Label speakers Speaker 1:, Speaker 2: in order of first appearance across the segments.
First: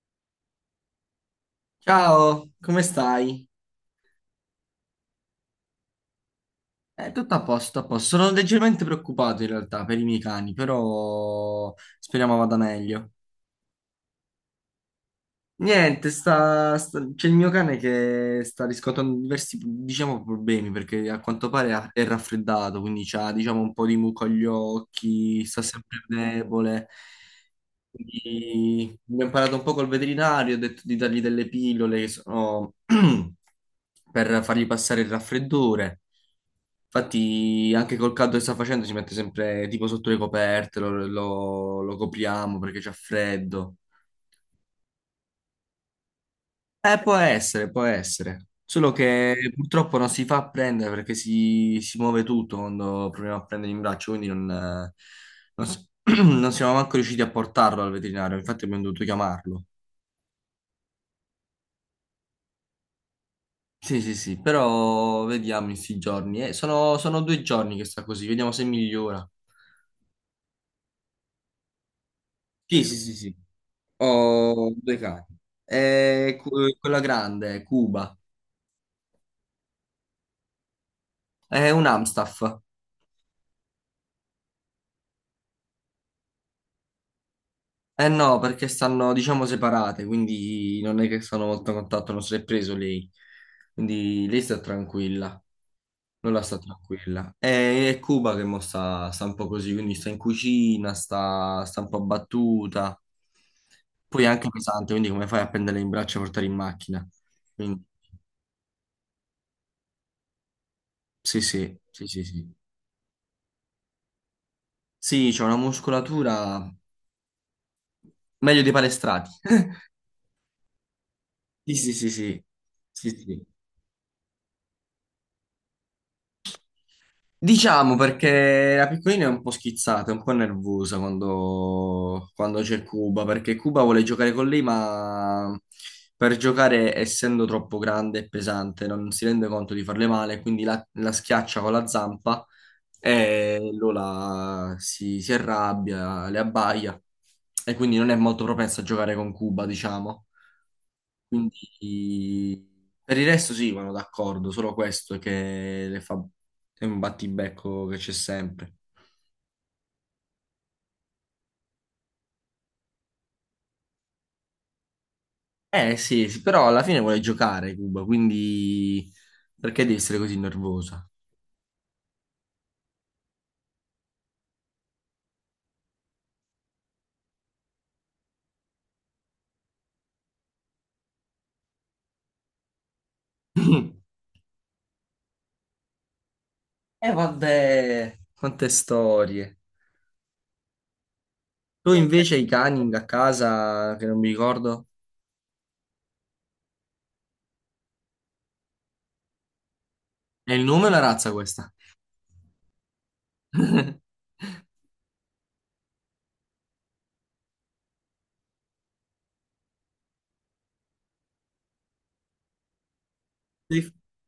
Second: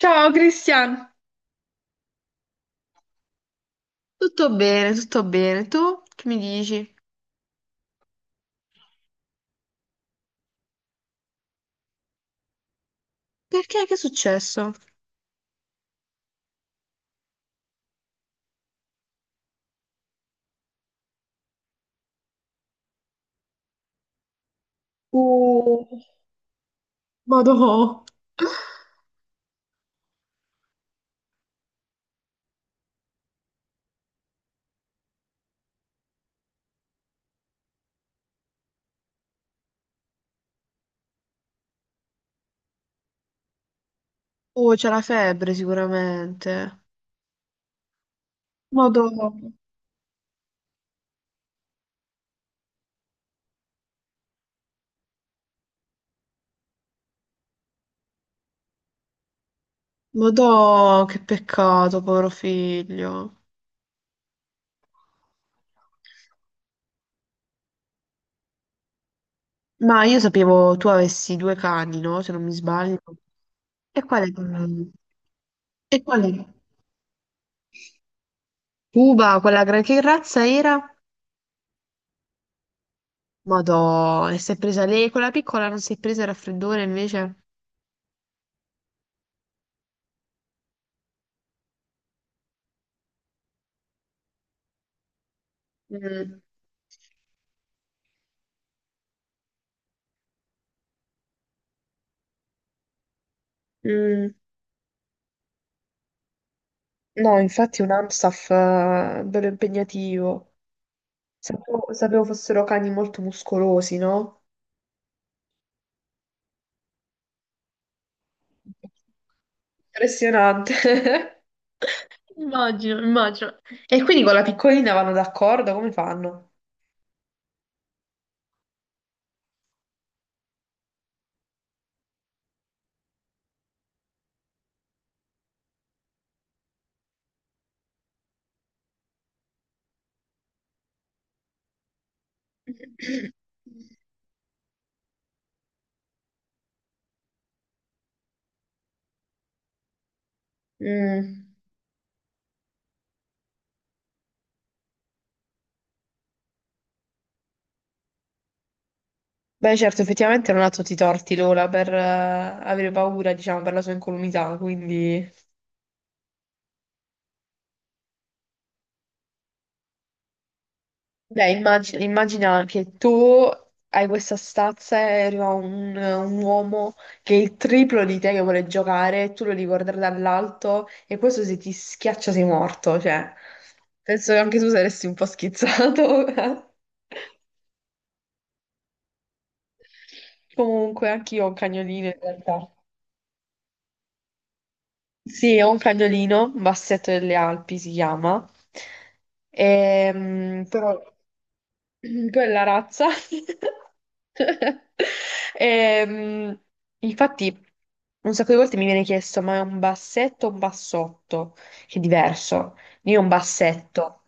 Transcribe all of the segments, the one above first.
Speaker 1: Ciao Cristian.
Speaker 2: Ciao, come stai?
Speaker 1: Tutto bene, tutto bene. Tu che mi dici?
Speaker 2: Tutto a posto, a posto. Sono leggermente preoccupato in realtà per i miei cani, però speriamo vada meglio.
Speaker 1: Perché? Che è successo?
Speaker 2: Niente, c'è il mio cane che sta riscontrando diversi, diciamo, problemi perché a quanto pare è raffreddato, quindi ha, diciamo, un po' di muco agli occhi, sta
Speaker 1: Uh,
Speaker 2: sempre debole.
Speaker 1: Madò.
Speaker 2: Quindi mi ho imparato un po' col veterinario, ho detto di dargli delle pillole che sono per fargli passare il raffreddore. Infatti, anche col caldo che sta facendo, si mette sempre tipo sotto le coperte, lo copriamo perché c'è freddo.
Speaker 1: Oh, c'è la febbre sicuramente.
Speaker 2: Può essere, può essere. Solo
Speaker 1: Madò.
Speaker 2: che purtroppo non si fa prendere perché si muove tutto quando proviamo a prendere in braccio, quindi non, non s- non siamo manco riusciti a portarlo al veterinario, infatti abbiamo dovuto chiamarlo.
Speaker 1: Madò, che peccato, povero figlio.
Speaker 2: Sì, sì, sì, però vediamo in sti giorni. Sono due giorni che sta così, vediamo se migliora.
Speaker 1: Ma io sapevo tu avessi due cani, no? Se non mi
Speaker 2: Sì, sì,
Speaker 1: sbaglio.
Speaker 2: sì, sì.
Speaker 1: E quale?
Speaker 2: Ho due cani.
Speaker 1: E quale?
Speaker 2: Quella grande, Cuba,
Speaker 1: Cuba, quella che razza era?
Speaker 2: è un Amstaff.
Speaker 1: Madò, e si è presa lei, quella piccola non si è presa il raffreddore invece?
Speaker 2: Eh no, perché stanno, diciamo, separate, quindi non è che sono molto a contatto, non si è preso lei. Quindi lei sta tranquilla. Non
Speaker 1: Mm.
Speaker 2: la sta tranquilla. È Cuba che mo sta, un po' così, quindi sta in cucina, sta un po' abbattuta. Poi è
Speaker 1: Mm,
Speaker 2: anche pesante, quindi come fai a prendere in braccio e portare in macchina?
Speaker 1: no, infatti
Speaker 2: Quindi,
Speaker 1: un Amstaff bello impegnativo.
Speaker 2: sì, sì,
Speaker 1: Sapevo,
Speaker 2: sì,
Speaker 1: sapevo
Speaker 2: sì, sì.
Speaker 1: fossero cani molto muscolosi, no?
Speaker 2: Sì, c'è una muscolatura meglio dei palestrati.
Speaker 1: Impressionante.
Speaker 2: Sì, sì, sì, sì.
Speaker 1: Immagino,
Speaker 2: Sì, sì.
Speaker 1: immagino. E quindi con la piccolina vanno d'accordo? Come fanno?
Speaker 2: Diciamo perché la piccolina è un po' schizzata, è un po' nervosa quando c'è Cuba, perché Cuba vuole giocare con lei, ma per giocare, essendo troppo grande e pesante, non si rende conto di farle male, quindi la schiaccia con la zampa e Lola si arrabbia, le abbaia e quindi non è molto propensa a giocare con Cuba, diciamo.
Speaker 1: Mm.
Speaker 2: Quindi per il resto sì, vanno d'accordo, solo questo che le fa. È un battibecco che c'è sempre.
Speaker 1: Beh, certo, effettivamente non ha tutti i torti Lola per avere paura, diciamo, per la sua incolumità, quindi.
Speaker 2: Eh sì, sì, però alla fine vuole giocare Cuba, quindi perché devi essere così nervosa?
Speaker 1: Beh, immagina, immagina che tu hai questa stazza e arriva un uomo che è il triplo di te che vuole giocare, e tu lo devi guardare dall'alto e questo se ti schiaccia sei morto, cioè penso che anche tu saresti un po' schizzato.
Speaker 2: Eh vabbè, quante storie.
Speaker 1: Comunque, anche io ho un
Speaker 2: Tu
Speaker 1: cagnolino in
Speaker 2: invece i
Speaker 1: realtà.
Speaker 2: cani a casa, che non mi ricordo.
Speaker 1: Sì, ho un cagnolino, Bassetto delle Alpi si chiama.
Speaker 2: È il
Speaker 1: Ehm,
Speaker 2: nome o la
Speaker 1: però
Speaker 2: razza questa?
Speaker 1: quella razza. Ehm, infatti, un sacco di volte mi viene chiesto: ma è un bassetto o un bassotto? Che è diverso. Io un
Speaker 2: Che dif-
Speaker 1: bassetto,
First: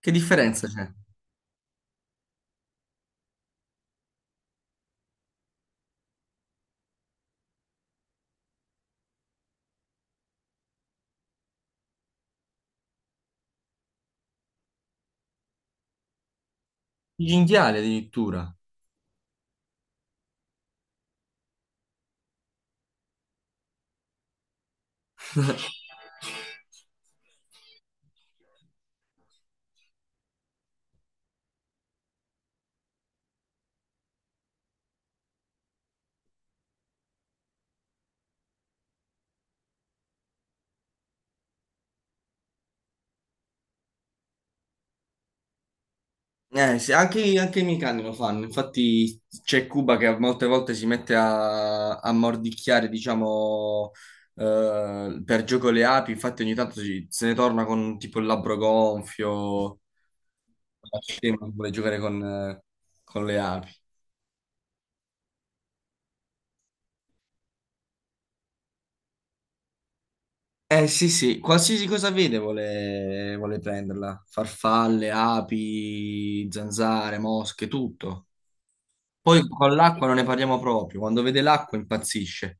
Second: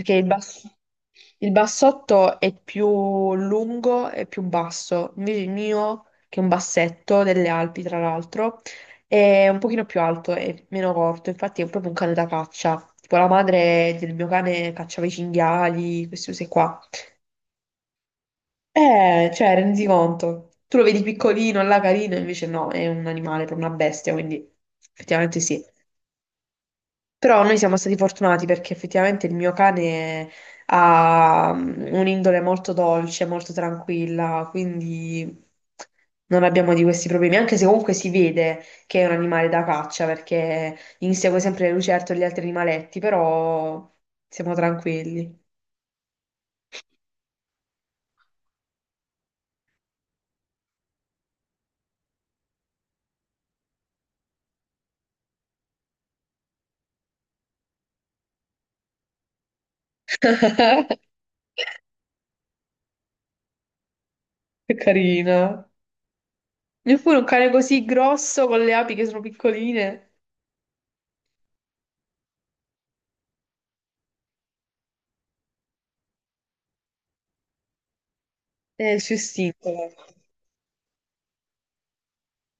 Speaker 2: che
Speaker 1: il bass-
Speaker 2: differenza c'è?
Speaker 1: il bassotto è più lungo e più basso, invece il mio, che è un bassetto delle Alpi, tra l'altro, è un pochino più alto e meno corto, infatti è proprio un cane da caccia. Tipo la madre del mio cane cacciava i cinghiali, queste cose qua.
Speaker 2: Il cinghiale addirittura.
Speaker 1: Cioè, rendi conto. Tu lo vedi piccolino, là carino, invece no, è un animale, per una bestia, quindi effettivamente sì. Però noi siamo stati fortunati perché effettivamente il mio cane ha un'indole molto dolce, molto tranquilla, quindi non abbiamo di questi problemi, anche se comunque si vede che è un animale da caccia perché insegue sempre le lucertole e gli altri animaletti, però siamo tranquilli.
Speaker 2: Sì, anche i miei cani lo fanno, infatti c'è Cuba che molte volte si mette a, mordicchiare, diciamo, per gioco le api, infatti ogni tanto se ne torna con tipo il labbro gonfio, scemo, vuole giocare con le api.
Speaker 1: Che carina. Neppure un cane così grosso con le api che sono piccoline.
Speaker 2: Eh sì sì, qualsiasi cosa vede vuole, prenderla, farfalle, api, zanzare, mosche, tutto.
Speaker 1: È il suo
Speaker 2: Poi
Speaker 1: istinto,
Speaker 2: con
Speaker 1: guarda.
Speaker 2: l'acqua non ne parliamo proprio, quando vede l'acqua impazzisce.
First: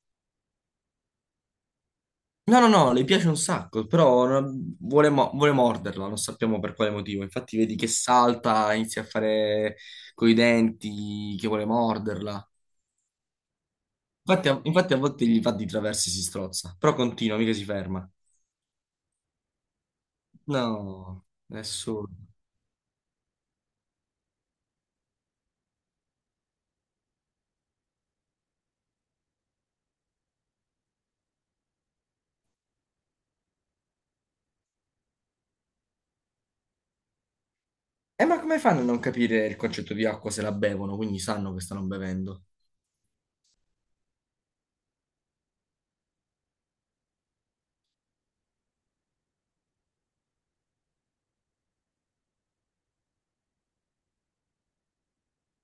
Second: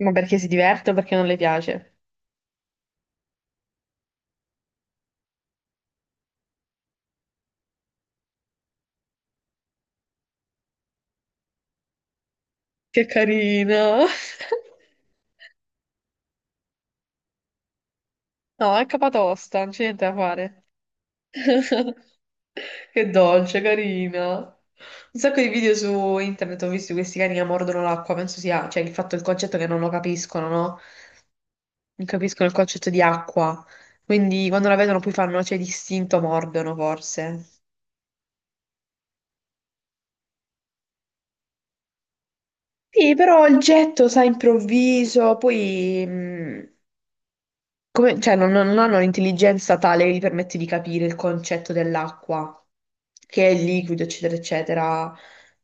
Speaker 1: Ma perché si diverte o perché non le piace?
Speaker 2: No, no, no, le piace un sacco, però vuole, vuole morderla, non sappiamo per quale motivo. Infatti vedi che salta, inizia a fare coi denti, che vuole morderla.
Speaker 1: Che carino.
Speaker 2: Infatti a volte gli va di traverso e si strozza, però continua, mica si ferma.
Speaker 1: No, è capatosta, non c'è niente da fare.
Speaker 2: No, nessuno.
Speaker 1: Che dolce, carina. Un sacco di video su internet ho visto di questi cani che mordono l'acqua, penso sia, cioè il fatto, il concetto che non lo capiscono, no? Non capiscono il concetto di acqua. Quindi quando la vedono poi fanno, cioè, distinto mordono forse.
Speaker 2: E ma come fanno a non capire il concetto di acqua se la bevono, quindi sanno che stanno bevendo?
Speaker 1: Sì, però il getto, sai, improvviso, poi cioè, non hanno un'intelligenza tale che gli permette di capire il concetto dell'acqua, che è liquido, eccetera, eccetera.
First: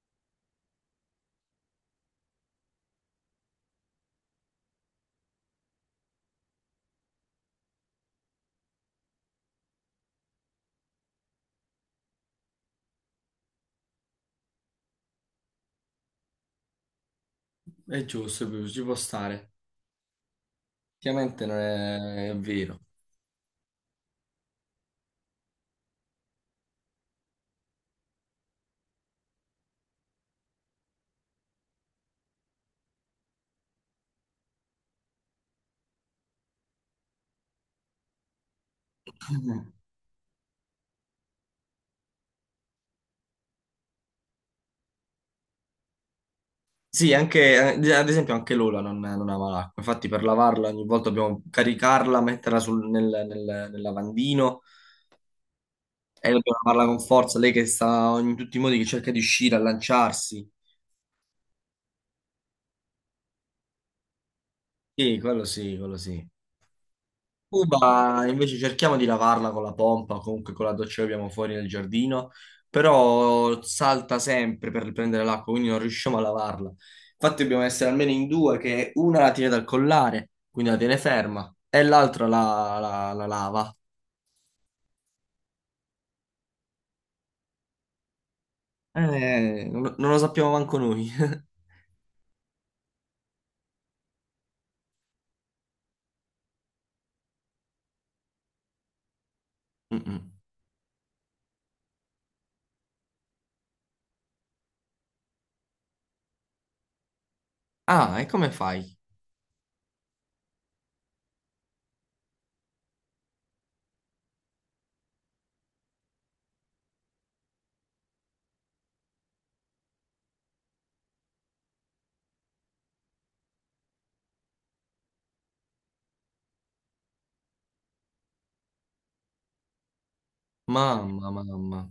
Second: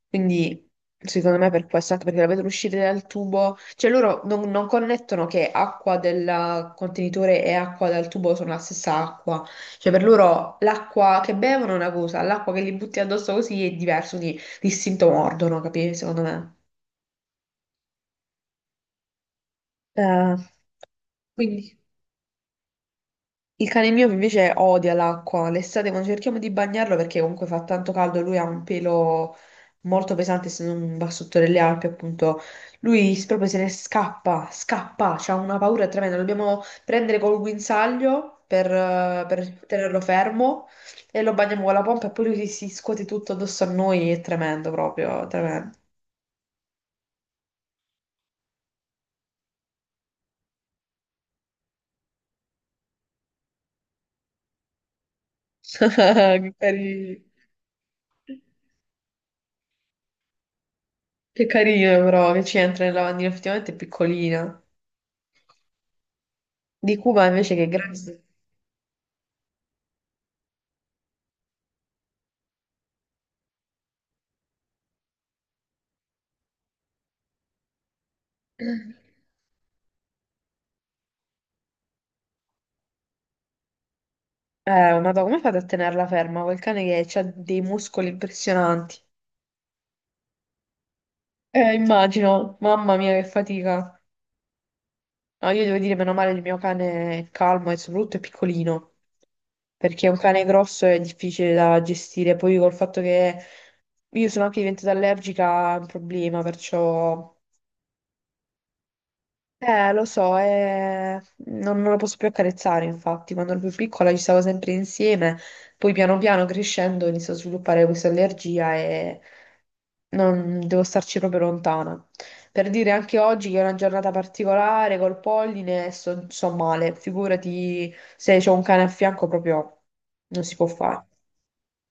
Speaker 1: Quindi, secondo me, per questo, anche perché la vedono uscire dal tubo, cioè loro non connettono che acqua del contenitore e acqua dal tubo sono la stessa acqua. Cioè, per loro l'acqua che bevono è una cosa, l'acqua che gli butti addosso così è diverso, quindi distinto mordono, capisci? Secondo me.
Speaker 2: È giusto, ci può stare.
Speaker 1: Eh,
Speaker 2: Ovviamente non
Speaker 1: quindi
Speaker 2: è vero.
Speaker 1: il cane mio invece odia l'acqua. L'estate quando cerchiamo di bagnarlo perché comunque fa tanto caldo, lui ha un pelo molto pesante, essendo un bassotto delle Alpi, appunto. Lui proprio se ne scappa, scappa, c'ha una paura tremenda. Lo dobbiamo prendere col guinzaglio per tenerlo fermo e lo bagniamo con la pompa e poi lui si scuote tutto addosso a noi. È tremendo proprio, tremendo.
Speaker 2: Sì, ad esempio anche Lola non ama l'acqua, infatti per lavarla ogni volta dobbiamo caricarla, metterla nel lavandino e
Speaker 1: Che
Speaker 2: dobbiamo lavarla con
Speaker 1: carino,
Speaker 2: forza, lei che sta in tutti i modi che cerca di uscire, a lanciarsi.
Speaker 1: che carino però che ci entra nel lavandino, effettivamente è piccolina.
Speaker 2: Sì, quello sì, quello sì.
Speaker 1: Di Cuba invece che è grande.
Speaker 2: Cuba invece cerchiamo di lavarla con la pompa, comunque con la doccia che abbiamo fuori nel giardino, però salta sempre per prendere l'acqua, quindi non riusciamo a lavarla. Infatti dobbiamo essere almeno in due, che
Speaker 1: Eh,
Speaker 2: una la tiene dal collare, quindi la tiene ferma, e l'altra la lava.
Speaker 1: Madonna, come fate a tenerla ferma? Quel cane che ha dei muscoli impressionanti.
Speaker 2: Non lo sappiamo manco noi.
Speaker 1: Immagino, mamma mia, che fatica. No, io devo dire, meno male, il mio cane è calmo e soprattutto è piccolino, perché un
Speaker 2: Mm-mm.
Speaker 1: cane grosso è difficile da gestire. Poi col fatto che io sono anche diventata allergica è un problema, perciò.
Speaker 2: Ah, e come fai?
Speaker 1: Lo so, non la posso più accarezzare, infatti, quando ero più piccola ci stavo sempre insieme, poi piano piano crescendo inizio a sviluppare questa allergia e non devo starci proprio lontana. Per dire anche oggi che è una giornata particolare col polline, sto male, figurati se c'ho un cane a fianco proprio non si può fare.
Speaker 2: Mamma, mamma,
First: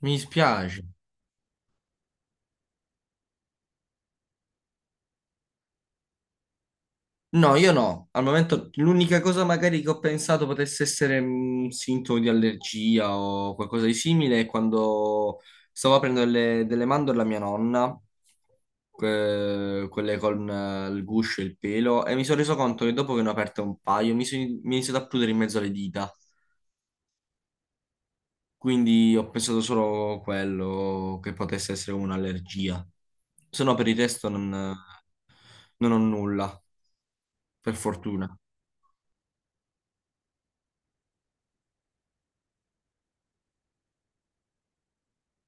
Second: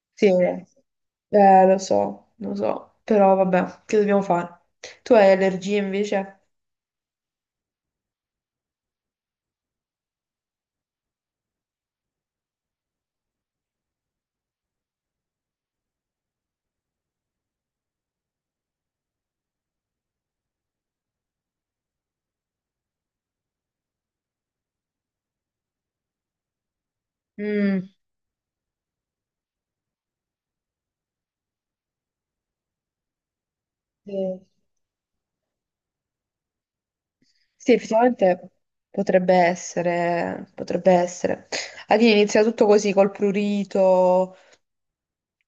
Speaker 2: mi
Speaker 1: Sì,
Speaker 2: dispiace.
Speaker 1: lo so, però vabbè, che dobbiamo fare? Tu hai allergie invece?
Speaker 2: No, io no. Al momento l'unica cosa magari che ho pensato potesse essere un sintomo di allergia o qualcosa di simile è quando stavo aprendo delle mandorle a mia nonna, quelle con il guscio e il pelo, e mi sono reso conto che dopo che ne ho aperte un paio mi è iniziato a prudere in mezzo alle dita.
Speaker 1: Mm.
Speaker 2: Quindi ho pensato solo quello che potesse essere un'allergia. Se no per il
Speaker 1: Sì.
Speaker 2: resto non ho nulla,
Speaker 1: Sì,
Speaker 2: per fortuna.
Speaker 1: effettivamente potrebbe essere, potrebbe essere. Adina inizia tutto così col prurito,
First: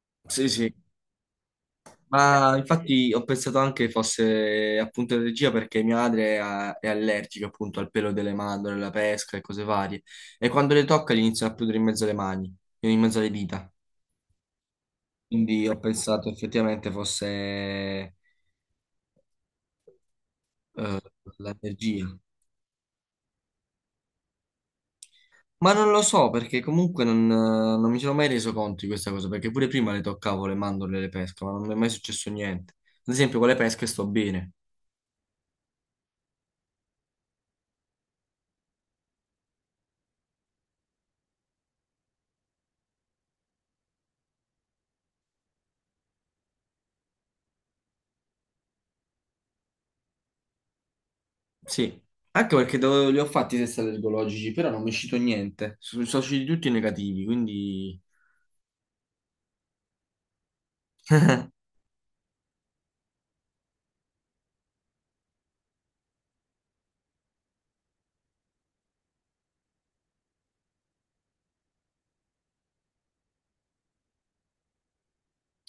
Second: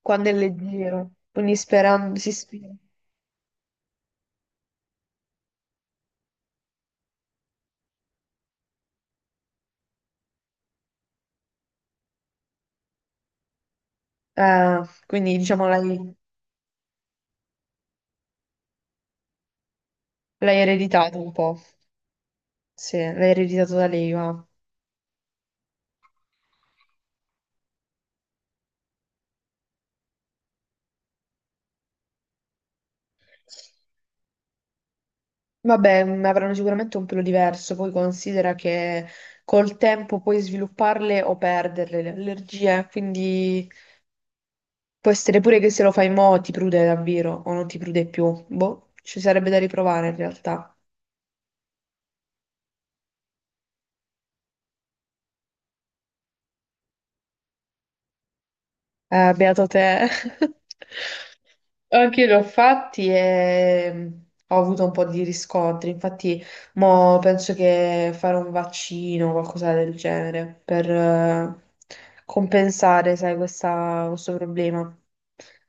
Speaker 1: quando è
Speaker 2: Sì, sì.
Speaker 1: leggero, quindi sperando, si
Speaker 2: Ma
Speaker 1: spera.
Speaker 2: infatti ho pensato anche fosse appunto allergia perché mia madre è allergica appunto al pelo delle mandorle, alla pesca e cose varie. E quando le tocca gli iniziano a prudere in mezzo alle mani, in mezzo alle dita.
Speaker 1: Ah, quindi diciamo
Speaker 2: Quindi ho
Speaker 1: l'hai
Speaker 2: pensato effettivamente fosse
Speaker 1: l'hai ereditato un po',
Speaker 2: l'allergia.
Speaker 1: sì, l'hai ereditato da lei, ma
Speaker 2: Ma non lo so perché comunque non mi sono mai reso conto di questa cosa perché pure prima le toccavo le mandorle e le pesche, ma non mi è mai successo niente. Ad esempio con le pesche sto bene.
Speaker 1: vabbè, avranno sicuramente un pelo diverso, poi considera che col tempo puoi svilupparle o perderle le allergie, quindi può essere pure che se lo fai mo' ti prude davvero, o non ti prude più. Boh, ci sarebbe da riprovare in realtà.
Speaker 2: Sì, anche perché li ho fatti i test allergologici, però non mi è uscito niente. Sono usciti tutti negativi, quindi.
Speaker 1: Beato te. Anche io li ho fatti e ho avuto un po' di riscontri. Infatti, mo penso che fare un vaccino o qualcosa del genere per compensare, sai, questo problema.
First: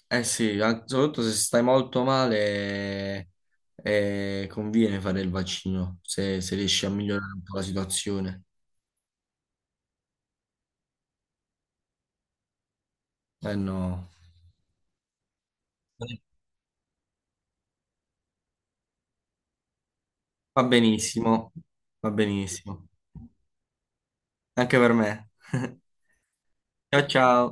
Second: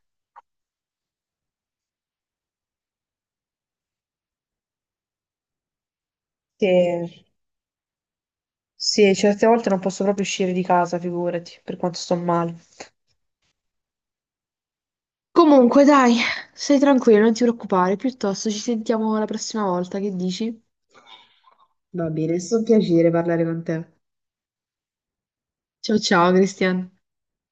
Speaker 2: Eh sì, soprattutto se stai molto male, conviene fare il vaccino, se riesci a
Speaker 1: Che,
Speaker 2: migliorare un po' la situazione.
Speaker 1: sì, certe volte non posso proprio uscire di casa, figurati, per quanto sto male.
Speaker 2: Eh no,
Speaker 1: Comunque, dai, stai tranquillo, non ti preoccupare, piuttosto ci sentiamo la prossima volta, che dici?
Speaker 2: va benissimo,
Speaker 1: Va
Speaker 2: va
Speaker 1: bene, è stato un
Speaker 2: benissimo.
Speaker 1: piacere parlare con te.
Speaker 2: Anche per me.
Speaker 1: Ciao ciao, Cristian.
Speaker 2: Ciao ciao.